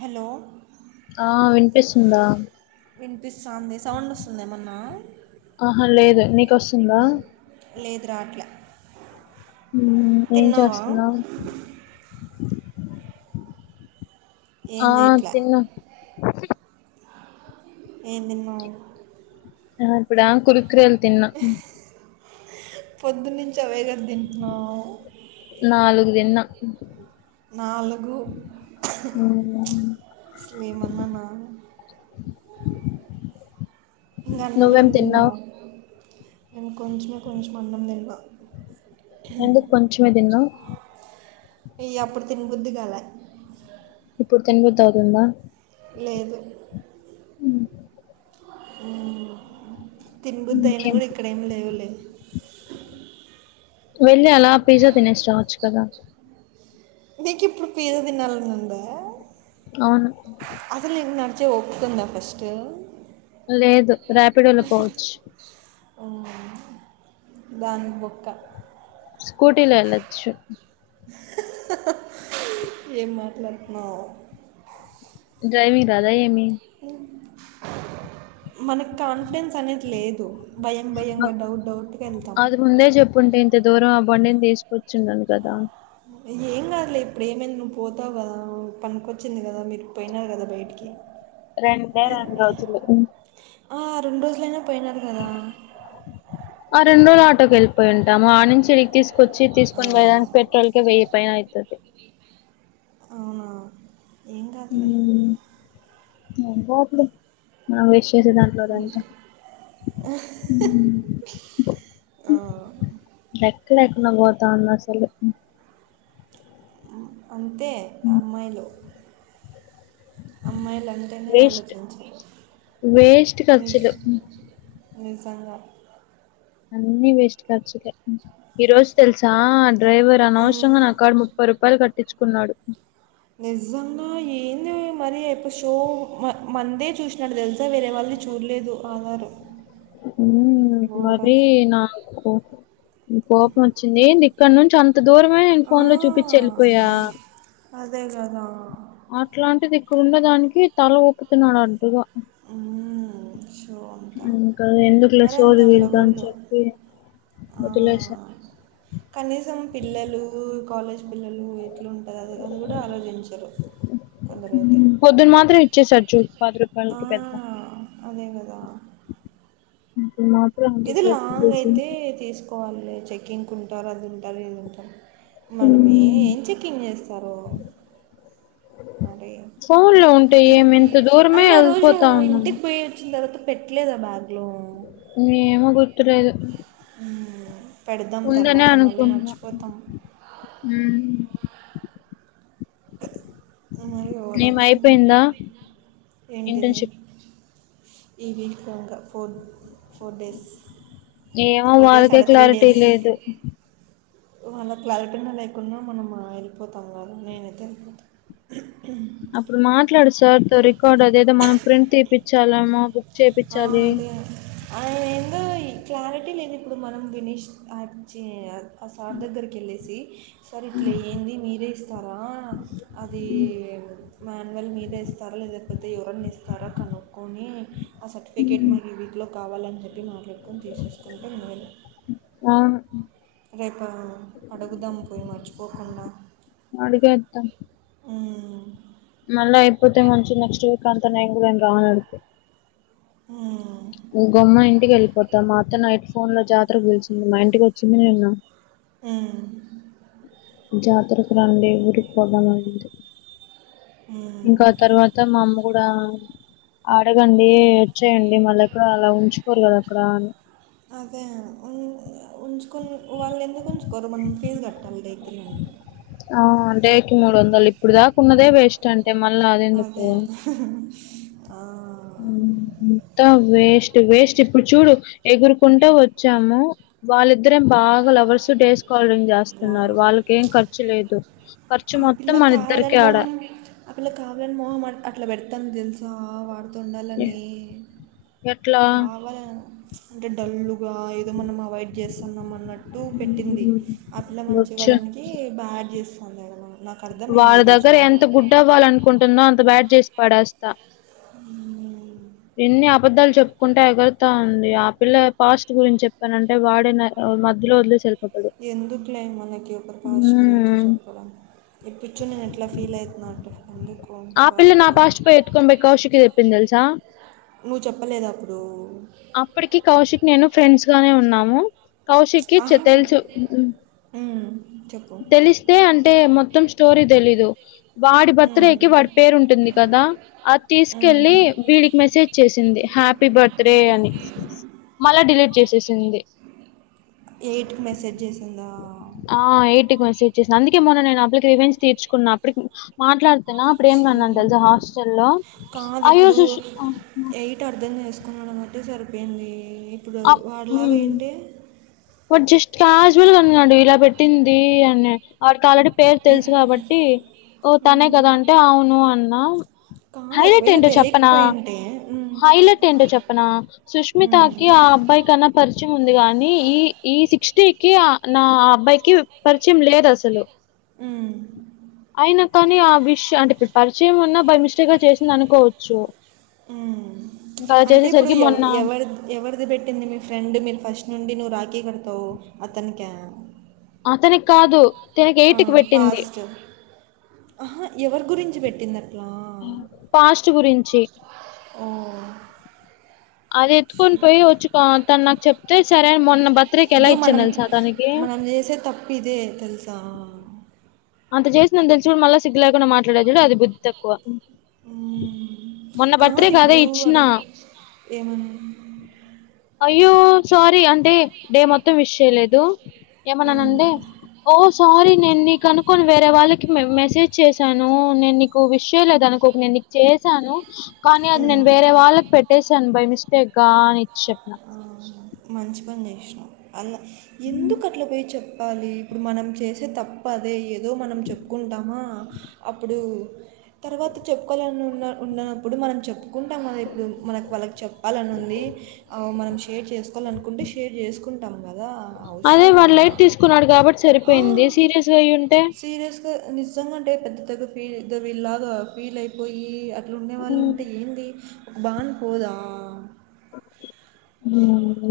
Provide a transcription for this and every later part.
Hello ఆ వినిపిస్తుందా విన్పిస్తాంది సౌండ్ వస్తుంద ఏమన్నా ఆహా లేదు నీకొస్తుందా లేదు రాట్ల ఉమ్ ఏం చేస్తున్నావ్ ఏం ఆ చేయట్లే తిన్న ఎం తిన్నవ్ ఆ ఇప్పుడా కుర్కురేలూ తిన్న పొద్దు నుంచి అవేకద్ తింటున్నావ్ నాలుగు తిన్నా నాలుగు మ్మ్ స్లేమన్ననా ఇంక అన్నం ఏం తిన్నావ్ నెన్ కొంచ్మే కొంచం అన్నం తింటా ఎందుక్ కొంచమే తిన్నవ్ ఇయ అప్పుడు తిన్ బుద్దుగాలే ఇప్పుడు తిన్బుద్ధవుతుందా లేదు మ్ మ్ తినబుద్ అయినా ఇంకేం కూడా ఇక్కడేమి లేవులే ఇ అలా పిజ్జ తినేసి రావచ్చు కదా నిక్ ఇప్పుడ్ పిజ్జా తినాలనుందా అవును అసల్ నిక్ నాక్ త్ ఒప్కుంద ఫస్ట్ లేదు రాపిడోలో పోవచ్ ఉమ్ దాన్క్ బొక్క స్కూటీలో ఎల్లచ్చు ఏం మాట్లాడుతున్నావు డ్రైవింగ్ రాదా ఏమి మనక్ కాన్ఫిడెన్స్ అనేది లేదు భయం అ భయంగా డౌట్ డౌట్గా వెళ్తాం అది ముందే చెప్పుంటే ఇంత దూరం అ బండిన్ తీసుక్చుండన్ కదా ఏం కాదులే ఇప్పుడు ఏమైంది నువ్వు పోతావు కదా పనికొచ్చింది కదా మీరు పోయినారు కదా బయటికి రెండే రెం రోజులు ఆ రెండు రోజులైన పోయినారు కదా ఆ రెండు ఆటోకి వెళ్ళిపో ఉాము ఆ నుంచి ఇడికి తీసుకొచ్చి ఆ, తీసుకని వె పోయడానికి పెట్రోల్ క వెయ్యియిన అవుతుది ఏంగగలే పోతు ఆ విష్ చేసే దాంట్లో అంత లెక్క లేకుండ పోతాంది అసలు ఉమ్, అంతే అమ్మాయిలు అమ్మాయిలు అంటేనే వేస్ట్ ఆలోచించి వేస్ట్ ఖర్చులు నిజంగా అన్నిీ వేస్ట్ ఖర్చులె ఈరోజ్ తెల్సా డ్రైవర్ ఉమ్. అనవసరంగా నా కాడ ముప్పై రూపాయలు కట్టించుకున్నాడు నిజంగా ఏంది మరిపు షో మందే చూసినట్టు తెలుసా వేరే వాళ్ళ మరి చూడ్లేదు ఆధారు. ఉమ్ మరి ఓవరాక్షన్ నాకు కోపం వచ్చింది ఎంది ఇక్కడ నుంచి అంత అంత దూరమే నేను ఆ, ఫోన్ లో చూపిచ్చి వెళ్ళిపోయా అదే కదా అట్లాంటిది అక్కడ ఉన్న దానికి తల ఊపు తున్నాడు అంటు గ మ్ షో అంత ఎందుక్లె మరి చోదు వీలుద ఉండకూడదు చెప్పి వదిలేసా పిల్లలూ కాలేజ్ పిల్లలు ఎట్లుంట అని కూడ ఆలోచించరు కొందరయితే పొద్దున మాత్రం ఇచ్చేసాడు చూడు పది రూపాయకి పెద్ద కదా ఇది అంతసేపు లాంగ్ కూర్చుని అయితే తీసుకోవాలి చెక్కింగ్కు ఉంటారు అది ఉంటారు ఇది ఉంటారు మనమే ఏం చెకింగ్ చేస్తారు మరీ ఫోన్ లో ఉంటే ఏమి ఇంత దూరమే అయినా రోజు వెళ్ళిపోతా నువ్వు ఉన్నాం ఇంటికి పోయి వచ్చిన తర్వాత పెట్లేద బ్యాగ్ ఏమో గుర్తు లేదు హు ఉందనే అనుకుంటున్నా ఉమ్ మరి ఓవర్ ఏమ్ యాక్షన్ అయిపోయిందా ఏంటిది ఇంటర్న్షిప్ ఈవీక్ రంగా ఫోర్ ఫోర్ డేస్ ఏమో ఫోర్ డేస్ వాళ్ళకే క్లారిటీ లేదు వాళ్ళక్ క్లారిటీ ఉన్న లేకున్న మనం వెళ్ళిపోతాం కాదా మైన్ అయితే వెళ్ళిపోతాను అప్పుడు మాట్లాడు సార్ తో రికార్డు అదేదో మనం ప్రింట్ తీయిించాలమ ఆ అదే ఆయన ఎందో క్లారిటీ లేదు ఇప్పుడు మనం వినీష్ ఆ చి ఆసార్ దగ్గరికి వెళ్ళేసి సార్ ఇట్లా ఏంది మీరే ఇస్తారా అది మాన్యువల్ మీరే ఇస్తారా లేకపోతే ఎవరన్న ఇస్తార కనుక్కొని ఆ సర్టిఫికేట్ మాకు ఈ వీక్లో కావాలని చెప్పి మాట్లాడుకొని తీసేసుకుంటే మేలు అవును రేపు అడుగుదామ్ పోయి మర్చిపోకుండా ఇంక మ్ మళ్ళ అయిపోతే మంచిం నెక్స్ట్ వీక్ అంతా నేను కూడా కావాల అడితే ఆ గమ్మ ఇంటికి వెళ్ళిపోతాం మాత్తం నైట్ ఫోన్ లో జాతరకు పలిచింది మా ఇంటికి వచ్చింది నేన్న ఉమ్ జాతరకు రండి ఊరిపోదాలంది ఇంకా ఉమ్. తర్వాత మా అమ్మ కూడా అడగండి వచ్చేయండి మళ్ళ ఎక్కడ అలా ఉంచుకోరు కదా అక్కడ అని అదే ఉ ఉంచుకుని వాళ్ళు ఎందుకు ఉంచుకోరు మం ఫీజు కట్టాలి డైకిలో ఆ డేటుమూడు వందలు ఇప్పుడు దాకా వున్నదే వేస్ట్ అండి అదే బెష్ట అండి అదె అంత వేస్ట్ వేస్ట్ ఇప్పుడు చూడు ఎగురు కుంటే వచ్చాము వాళ్ళిద్దరేం బాగా లవర్స్ డేస్ కాల్డ్రింగ్ వా చేస్తున్నారు వాళ్ళక ఏం ఖర్చు లేదు ఖర్చు ఆ మొత్తం పిల్ల మన ఇద్దరి కావాలని కె ఆడా మొహం ఆ పిల్ల కావాలని మొహం అట్లా పెడతా తెలుసా వాడుత ఎ- తండాలని ఎట్లా కావాల అంటే డల్లుగా ఇో మనం అవాయిడ్ చేస్తున్నాం అన్నట్టు పెట్టింది ఉమ్, ఆ పిల్ల మంచి వచ్చు కావడానికి బాగా చేసి వారి దగ్గర ఎంత గుడ్ అవ్వాల అనుకుంటుందో అంత బ్యాట్ చేసి పడేస్తా మ్మ్. ఎని ఆబద్ద్దాలు చెప్ చెప్పుకుంటే ఎగురుతా ఉంది ఆ పిల్ల పాస్ట్ గురించి చెప్పానంటే వాడే మధ్యలో వదిలి ఎందుకులే మనకి ఒకరి పాస్ గురించి ఉమ్, చెప్పడం ఇప్పించు నేను ఎట్లా ఫీల్ అవుతున్నా అట్ ఫ్యామిలీ కో ఆ పిల్ల నా బాధపడాల పాస్ట్ పోయి ఎత్తుకొని పోయి కౌశికి చెప్పింది తెలుసా నువ్వు చెప్పలేదు అప్పుడు అప్పటికి కౌశిక్ నేను ఫ్రెండ్స్ గానే ఉన్నాము కౌశిక్కి ఆహా తెలుసు చెప్పు తెలిస్తే అంటే మొత్తం స్టోరీ తెలీదు వాడి బర్త్ డే కి వాడి వాడిబర్త్డే పేరు ఉంటుంది కదా అది తీసుకెళ్ళి వీడికి మెసేజ్ చేసింది హ్యాపీ బర్త్డే అని మళ్ళా డిలీట్ చేసేసింది ఎయిట్కి మెసేజ్ చేసా ఆ ఎయిట్ కి మెసేజ్ చేసాను అందుకే మొన్న నేను అప్పుకి రివేంజ్ తీర్చుకున్నా అప్పటికి మాట్లాడు ఛీ. మాట్లాడుకున్నాం ప్రేమ్నందన్ సేమ్ తెలుసా హాస్టల్లో కాదు అయ్యోష్ ఆ అట్టె సరిపోయింది ఇప్పుడు వాడిలాగ ఏంటి వాడ్ జస్ట్ క్యాజువల్గ అన్నాడు ఇలా పెట్టింది అని వాడికి ఆల్రెడీ పేరు తెల్సు కాబట్టి ఓ తనే ఉమ్, కదా అంటే అవును అన్నా కాదు హైలైట్ ఒకవేళ ఏంటో చెప్పనా తెలియకపోయింటే ఉమ్, హైలైట్ ఏంటో చెప్పనా సుష్మితకి ఉమ్, ఆ అబ్బాయి కన్నా పరిచయం ఉందిగా కానీ ఈ ఈ సిక్స్టీ కి నా అబ్బాయికి పరిచయం లేదు అసలు ఉ కాని ఆ విషయం అంటే ఇప్పుడు పరిచయం ఉన్నా బై మిస్టేక్ గా చేసింది అనుకోవచ్చు ఉ ఇంకా అలా అంటే ఇప్పుడు చేసేసరికి ఎవ మొన్న ఎవరి ఎవరిది పెట్టింది మీ ఫ్రెండ్ మీరు ఫస్ట్ నుండి నువ్వు రాకే కడుత తు అతనికిక అతనికి కాదు తనకి ఎయిట్ కి పెట్టింది ఆపాస్ట్ ఆహా ఎవరి గురించి పెట్టిందిట్లా పాస్ట్ గురించి ఒమ్ అది ఎత్తుకొని పోయి వచ్చి తను నాకు చెప్తే సరే అని మొన్న బర్త్డేకి ఎలా ఇో ఇచ్చాను మనం తెలుసా తనకి మనం చేసే తప్పు ఇదే తెలుసా అంత చేసినందని తెలుసు కూడాడు మళ్ళా సిగ్ లేకుండా మాట్లాడేాడు అది బుద్ధి తక్కువ ఉమ్ మొన్న కాదు బర్త్డేకి అదే ఇప్పుడు ఇచ్చిన అద ఏమన్నా అయ్యో సారీ అంటే డే మొత్తం విస్ చేయలేదు ఏమనా మ్మ్. అంే ఓ సారీ నే నీ కను కొన్ని వేరే వాళ్ళకి మెసేజ్ చేశాను నేను నీకు విషయం లేదానికి ఒక నేను నీకు చేశాను కానీ అది ఉమ్. నేను వేరే వాళ్ళకి పెట్టేశాను బై మిస్టేక్ గా అని ఇచ్చి చెప్పిన మంచి పని చేసినాం అలా ఎందుకు అట్లా పోచ చెప్పాలి ఇప్పుడు మనం చేసే తప్పు అదే ఏదో మనం చెప్పుకుంటామా అప్పుడు తర్వాత చెప్పుకోవాలని ఉన్న ఉన్నప్పుడు మనం చెప్పుకుంటాం కద ఇప్పుడు మనకు వాళ్ళకి చెప్పాలని ఉంది అవుమనం షేర్ చేసుకోవాలనుకుంటే షేర్ చేసుకుంటాము అదే వాడు లైట్ తీసుకున్నాడు కాబట్టి సరిపోయింది ఆ, సీరియస్ గా అయి్య ఉంటే సీరియస్‌గా నిజంగా అంటే పెద్ద త ఫీల్లాగా ఫీల్ అయిపోయి అట్లు ఉండే వాళ్ళు ఉంటే ఏంది ఒక బాగుని పోదా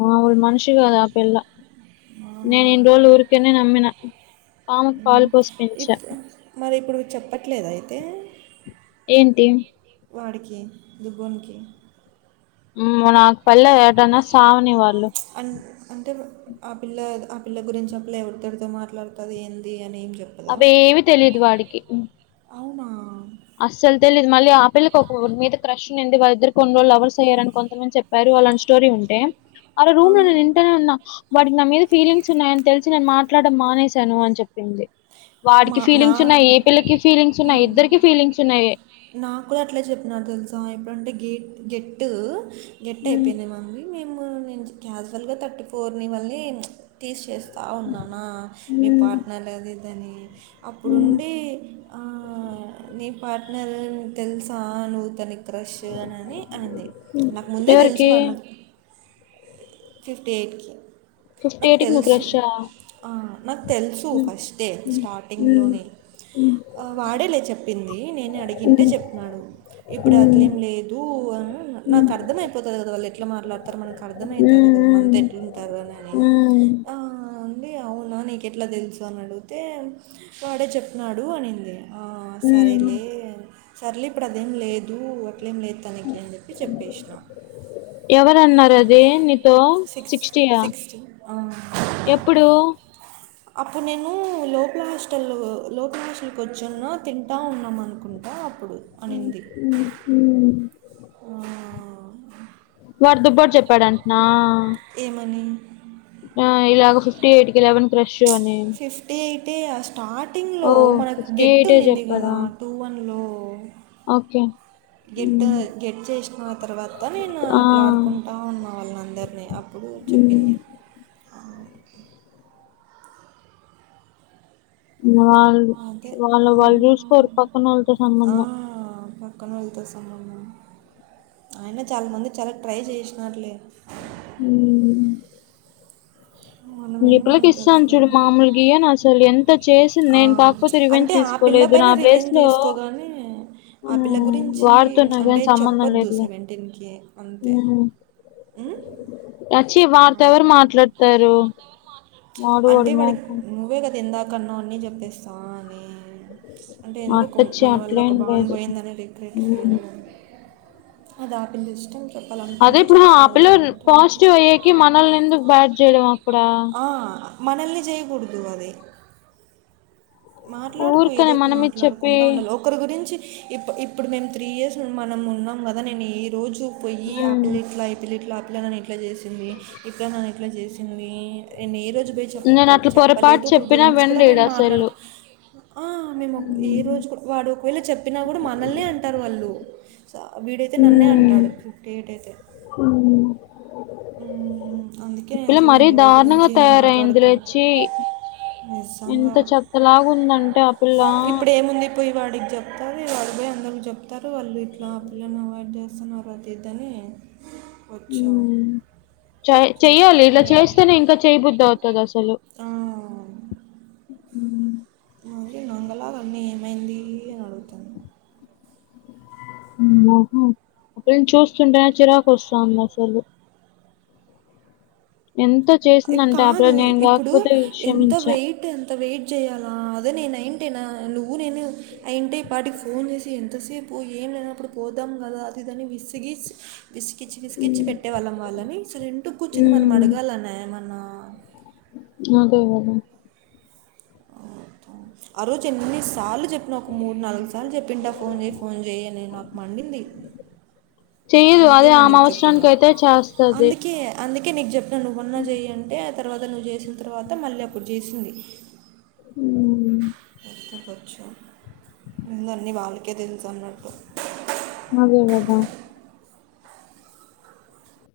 నా మనిషిగాదా అపిల్లా ఆ! నేను ఇం రోజళు ఊరికేనే నమ్మిన పాముకి పాలు పోసి పెంచా. ఇప్పు మరి ఇప్పుడు చెప్పట్లేద అయితే ఏంటి వాడికి దుబన్కి కి నాకు పల్లె ఏటన్నా సావని వాళ్ళు అన్ అంటే ఆ పిల్ల ఆ పిల్ల గురించి అప్పుల ఎవరితోరితో మాట్లాడుతుంది ఏంది అనిం అవిఏమి తెలిదు వాడికి అవునా? అస్సలు తెలీదు మళ్ళీ ఆపిల్కి ఒకరి మీద క్రష్ నినదివాళ్ళ ఇద్దరు కొ రోజులవర్స్య్యారని కొంతమంది చెప్పారు వాళ్ళని స్టోరీ ఉంటే అలా ఆ! రూమ్ లో నేను ఇంటేనే ఉన్నా వాడ నా మీద ఫీలింగ్స్ ఉన్నాయని తెలిసి నేను మాట్లాడడం మానేశాను అని చెప్పింది వాడికి మా నా ఫీలింగ్స్ ఉన్నాయి ఏ పిల్లకి ఫీలింగ్స్ ఉన్నాయి ఇద్దరికి నా కూడా అట్లే చెప్పినారు తెలుసా ఎప్పుడంటే గేట్ గెట్టు గెట్ హ్మ్. అయిపోయినా మీ మేము నేను క్యాజువల్గా థర్టీ ఫోర్ని మళ్ళీ తీసేస్త కాావున్నానా మీ హ్మ్. పార్ట్నర్ లే అది దాని హ్మ్. అప్పుడుండి నీ అ పార్ట్నర్కు తెలుసా అని వ్వు తది క్రష్ అనిని అయింది నాకు ముందే తెలుసు ఎవరికీ? వాళ నాకు ఫిఫ్టీ ఎయిట్కి సు ఫిఫ్టీ ఏటికి నుకు రష్యా ఆనాకు తెలుసు ఫస్ట్ే హ్మ్ హ్మ్ స్టార్టింగ్లోనే హ్మ్ వాడేలే చెప్పింది నేను అడిగిందె చెప్పినాను ఇప్పుడు హ్మ్ ఏం లేదు హ్మ్ పోనునాకు అర్థమ అయిపోతుంది కద వాళ్ళు ఎట్లా మాట్లాడతారు మనకు అర్థమయి అదెకదమన హ్మ్ తె ఎట్లు ఉంటారు కదఆ హ్మ్ అండి అవునా నీక ఎట్లా తెలుసు అని అడిగితే వాడే చెప్న్నాడు అనింది హ్మ్ ఆసరేలే సర్లే ఇప్పుడు అదేం లేదు ఇప్పుడు అట్లఏమి లెదు తనకి అని చెపిసిన తో సిక్స్టీయా ఎప్పుడు అప్పుడు నేను లోపల హాస్టల్లో లోపల హాస్టల్కి వచ్చున్న తింటా ఉన్నాం అనుకుంటా అప్పుడు హ్మ్ అనింది హ్మ్ హ్మ్ ఆ వడు దుబ్బడు చెప్పాడంటునా ఏమని ఆ ఇలాగా ఫిఫ్టీ ఎయిట్ కి లెవెన్ క్రెష్ ఫిఫ్టీ అయితే ఓ స్టార్టింగ్లో మనకు ఫిఫ్టీ గెట్ ఎయిటే ఉన్నింది కదా టూ వన్ లో ఓకె గెట్ గెట్ చేసిన తర్వాత నేను ఆ, అట్లా ఆడుకుంటా ఉన్నా వాళ్ళ అందరినీ అప్పుడు హ్మ్ చెప్పింది వాళ్ళు అదే వాళ్ళ వాళ్ళు చూస్కోరు పక్కన వాళ్ళతో సంబంధం పక్కన వాల్లతో సంబంధం ఆయన చాల మంది చాల ట్రై చేసి నార్లె ఉమ్ మనం ఇ ఏందో పిల్లకి మనకు తెలుసు ఇస్తాను చూడు కదా మామూల్గ ఈయను అసలు ఎంత చేసి ఆ, నేను కాకపోతే రివెంజ్ అంటే ఆ తీసుకోలే పిల్ల పైన రీవేంజ్ తీసుకోగానె ఆ పిల్ల మ్మ్, గురించి వాడితో నాకేం అంటే సంబంధం చెప్పద్దు లేదులే సెవెంటిన్ ఇంకె అంతే ఉం? అ చ్చి ఆ, వార్తో ఎవరు మాట్లాడతారు వాడు అంటే వాడు వాడికి మాకు నువ్వే కదా ఇందాకన్నవ్ అన్నీ చెప్పేస్తా అని అంటే ఎందుకు అట్టచ్చి మన వల్ల ఒక అట్లేం బాండ్ లేదు పోయిందని రిగ్రెట్ ఫీల్ మ్మ్. అదా ఆ పిల్ల ఇష్టం అదే చెప్పాలనుకుంటే ఇప్పుడు చెప్తా ఆ పిల్ల లేదంటే లేదు పాజిటివ్ అయ్యాకి మనల్ని ఎందుకు బ్యాడ్ చేయడం అక్కడ ఆ, మనల్ని చేయకూడదు అది మాట్లాడుకో ఊరికనే ఏదోటి మనం ఇది చెప్పి మాట్లాడుకుండా ఉండాలి ఒకరి గురించి ఇప్పు ఇప్పుడు మేమ్ త్రీ ఇయర్స్ మనం ఉన్నాం కదా నేను ఏ రోజు పోయి ఆ మ్మ్. పిల్ల ఇట్లా ఈ పిల్ల ఇట్లా ఆ పిల్ల నన్ ఐట్లా చేసింది ఇట్లా నన్న ఎట్లా చేసింది మీ నేను ఏ రోజు పోయి నేను చెప్పుకో అట్లా పొరపాటు చెప్పలేదు ఒకరి చెప్పినా గురించి కూడ వెండీడు మేము మాట్లాడు అసలు ఆ మేము ఏ మ్మ్. రోజు కూడ వాడు ఒకవేళ చెప్పినా కూడ మనల్నే అంటారు వాళ్ళు స వీడైతే నన్నే అంటాడు ఫిఫ్టీ ఎయిట్ అయితే మ్మ్. అందుకే ఈ పిల్ల అసలు మరీ మేము ఎవరి దారుణంగా గురించి తయారయిందిలె మాట్లాడుకోము చ్చి నిజంగా ఎంత చెత్తలాగ ఉందంటే ఆ పిల్ల ఇప్పుడు ఏముంది పోయి వాడికి చెప్తారు వాళు పోయి అందరుకి చెప్తారు వాళ్ళు ఇట్లా ఆ పిల్లని అవాయిడ్ చేస్తున్నారు అది ఇద్ద అని వచ్చురు మ్మ్ చే చెయ్యాలి ఇట్ల చేస్తేనే ఇంకా చేయబుద్ధి అవుతది అసలు ఆ, మరి నంగలా అన్నీ ఏమైంది అని అడుగుతుంది నీ మొహం అప్పుడు నిను చూస్తుంటే చిరాకు వస్తుాంది అసలు ఎంత చేసిందంటే ఆ పిల్ల కాదు నేను ఇప్పుడు కాకపోతే ఎంత క్షమించా వెయిట్ ఎంత వెయిట్ చేయాలా అదే నేనైతేన నువ్వు నేను అయింటే ఈ పాటికి ఫోన్ చేసి ఎంతసేపు ఏం లేనప్పుడు పోద్దాం కదా అదిదని వి విసిగిచ్ విసిగిచ్చి మ్మ్ పెట్టేవాళ్ళం వాళ్ళని సో ఇంటూ కూర్చుంది మనం మ్మ్ అడగాలనే ఏమన్నా అదే కదా ఆ రోజు ఎన్నిసార్లు చెప్పిన ఒక మూడు నాలుగు సార్లు చెప్పింటా ఫోన్ చేయి ఫోన్ చేయి అని నాకు మండింది చెయ్యదు అందుకే అదే ఆ ఇంకా నీకు మవసరానికి అయితే చేస్తది ఓకే నీకు చెప్పినా నువ్వు మోన్నా చేయి అంటే ఆ తర్వాత నువ్వు చేసిన తర్వాత మళ్ళీ అప్పుడు చేసింది ఉమ్ చ్చుంద అన్నీ వాళ్ళకే తెలుసు అన్నట్టు అదే కదా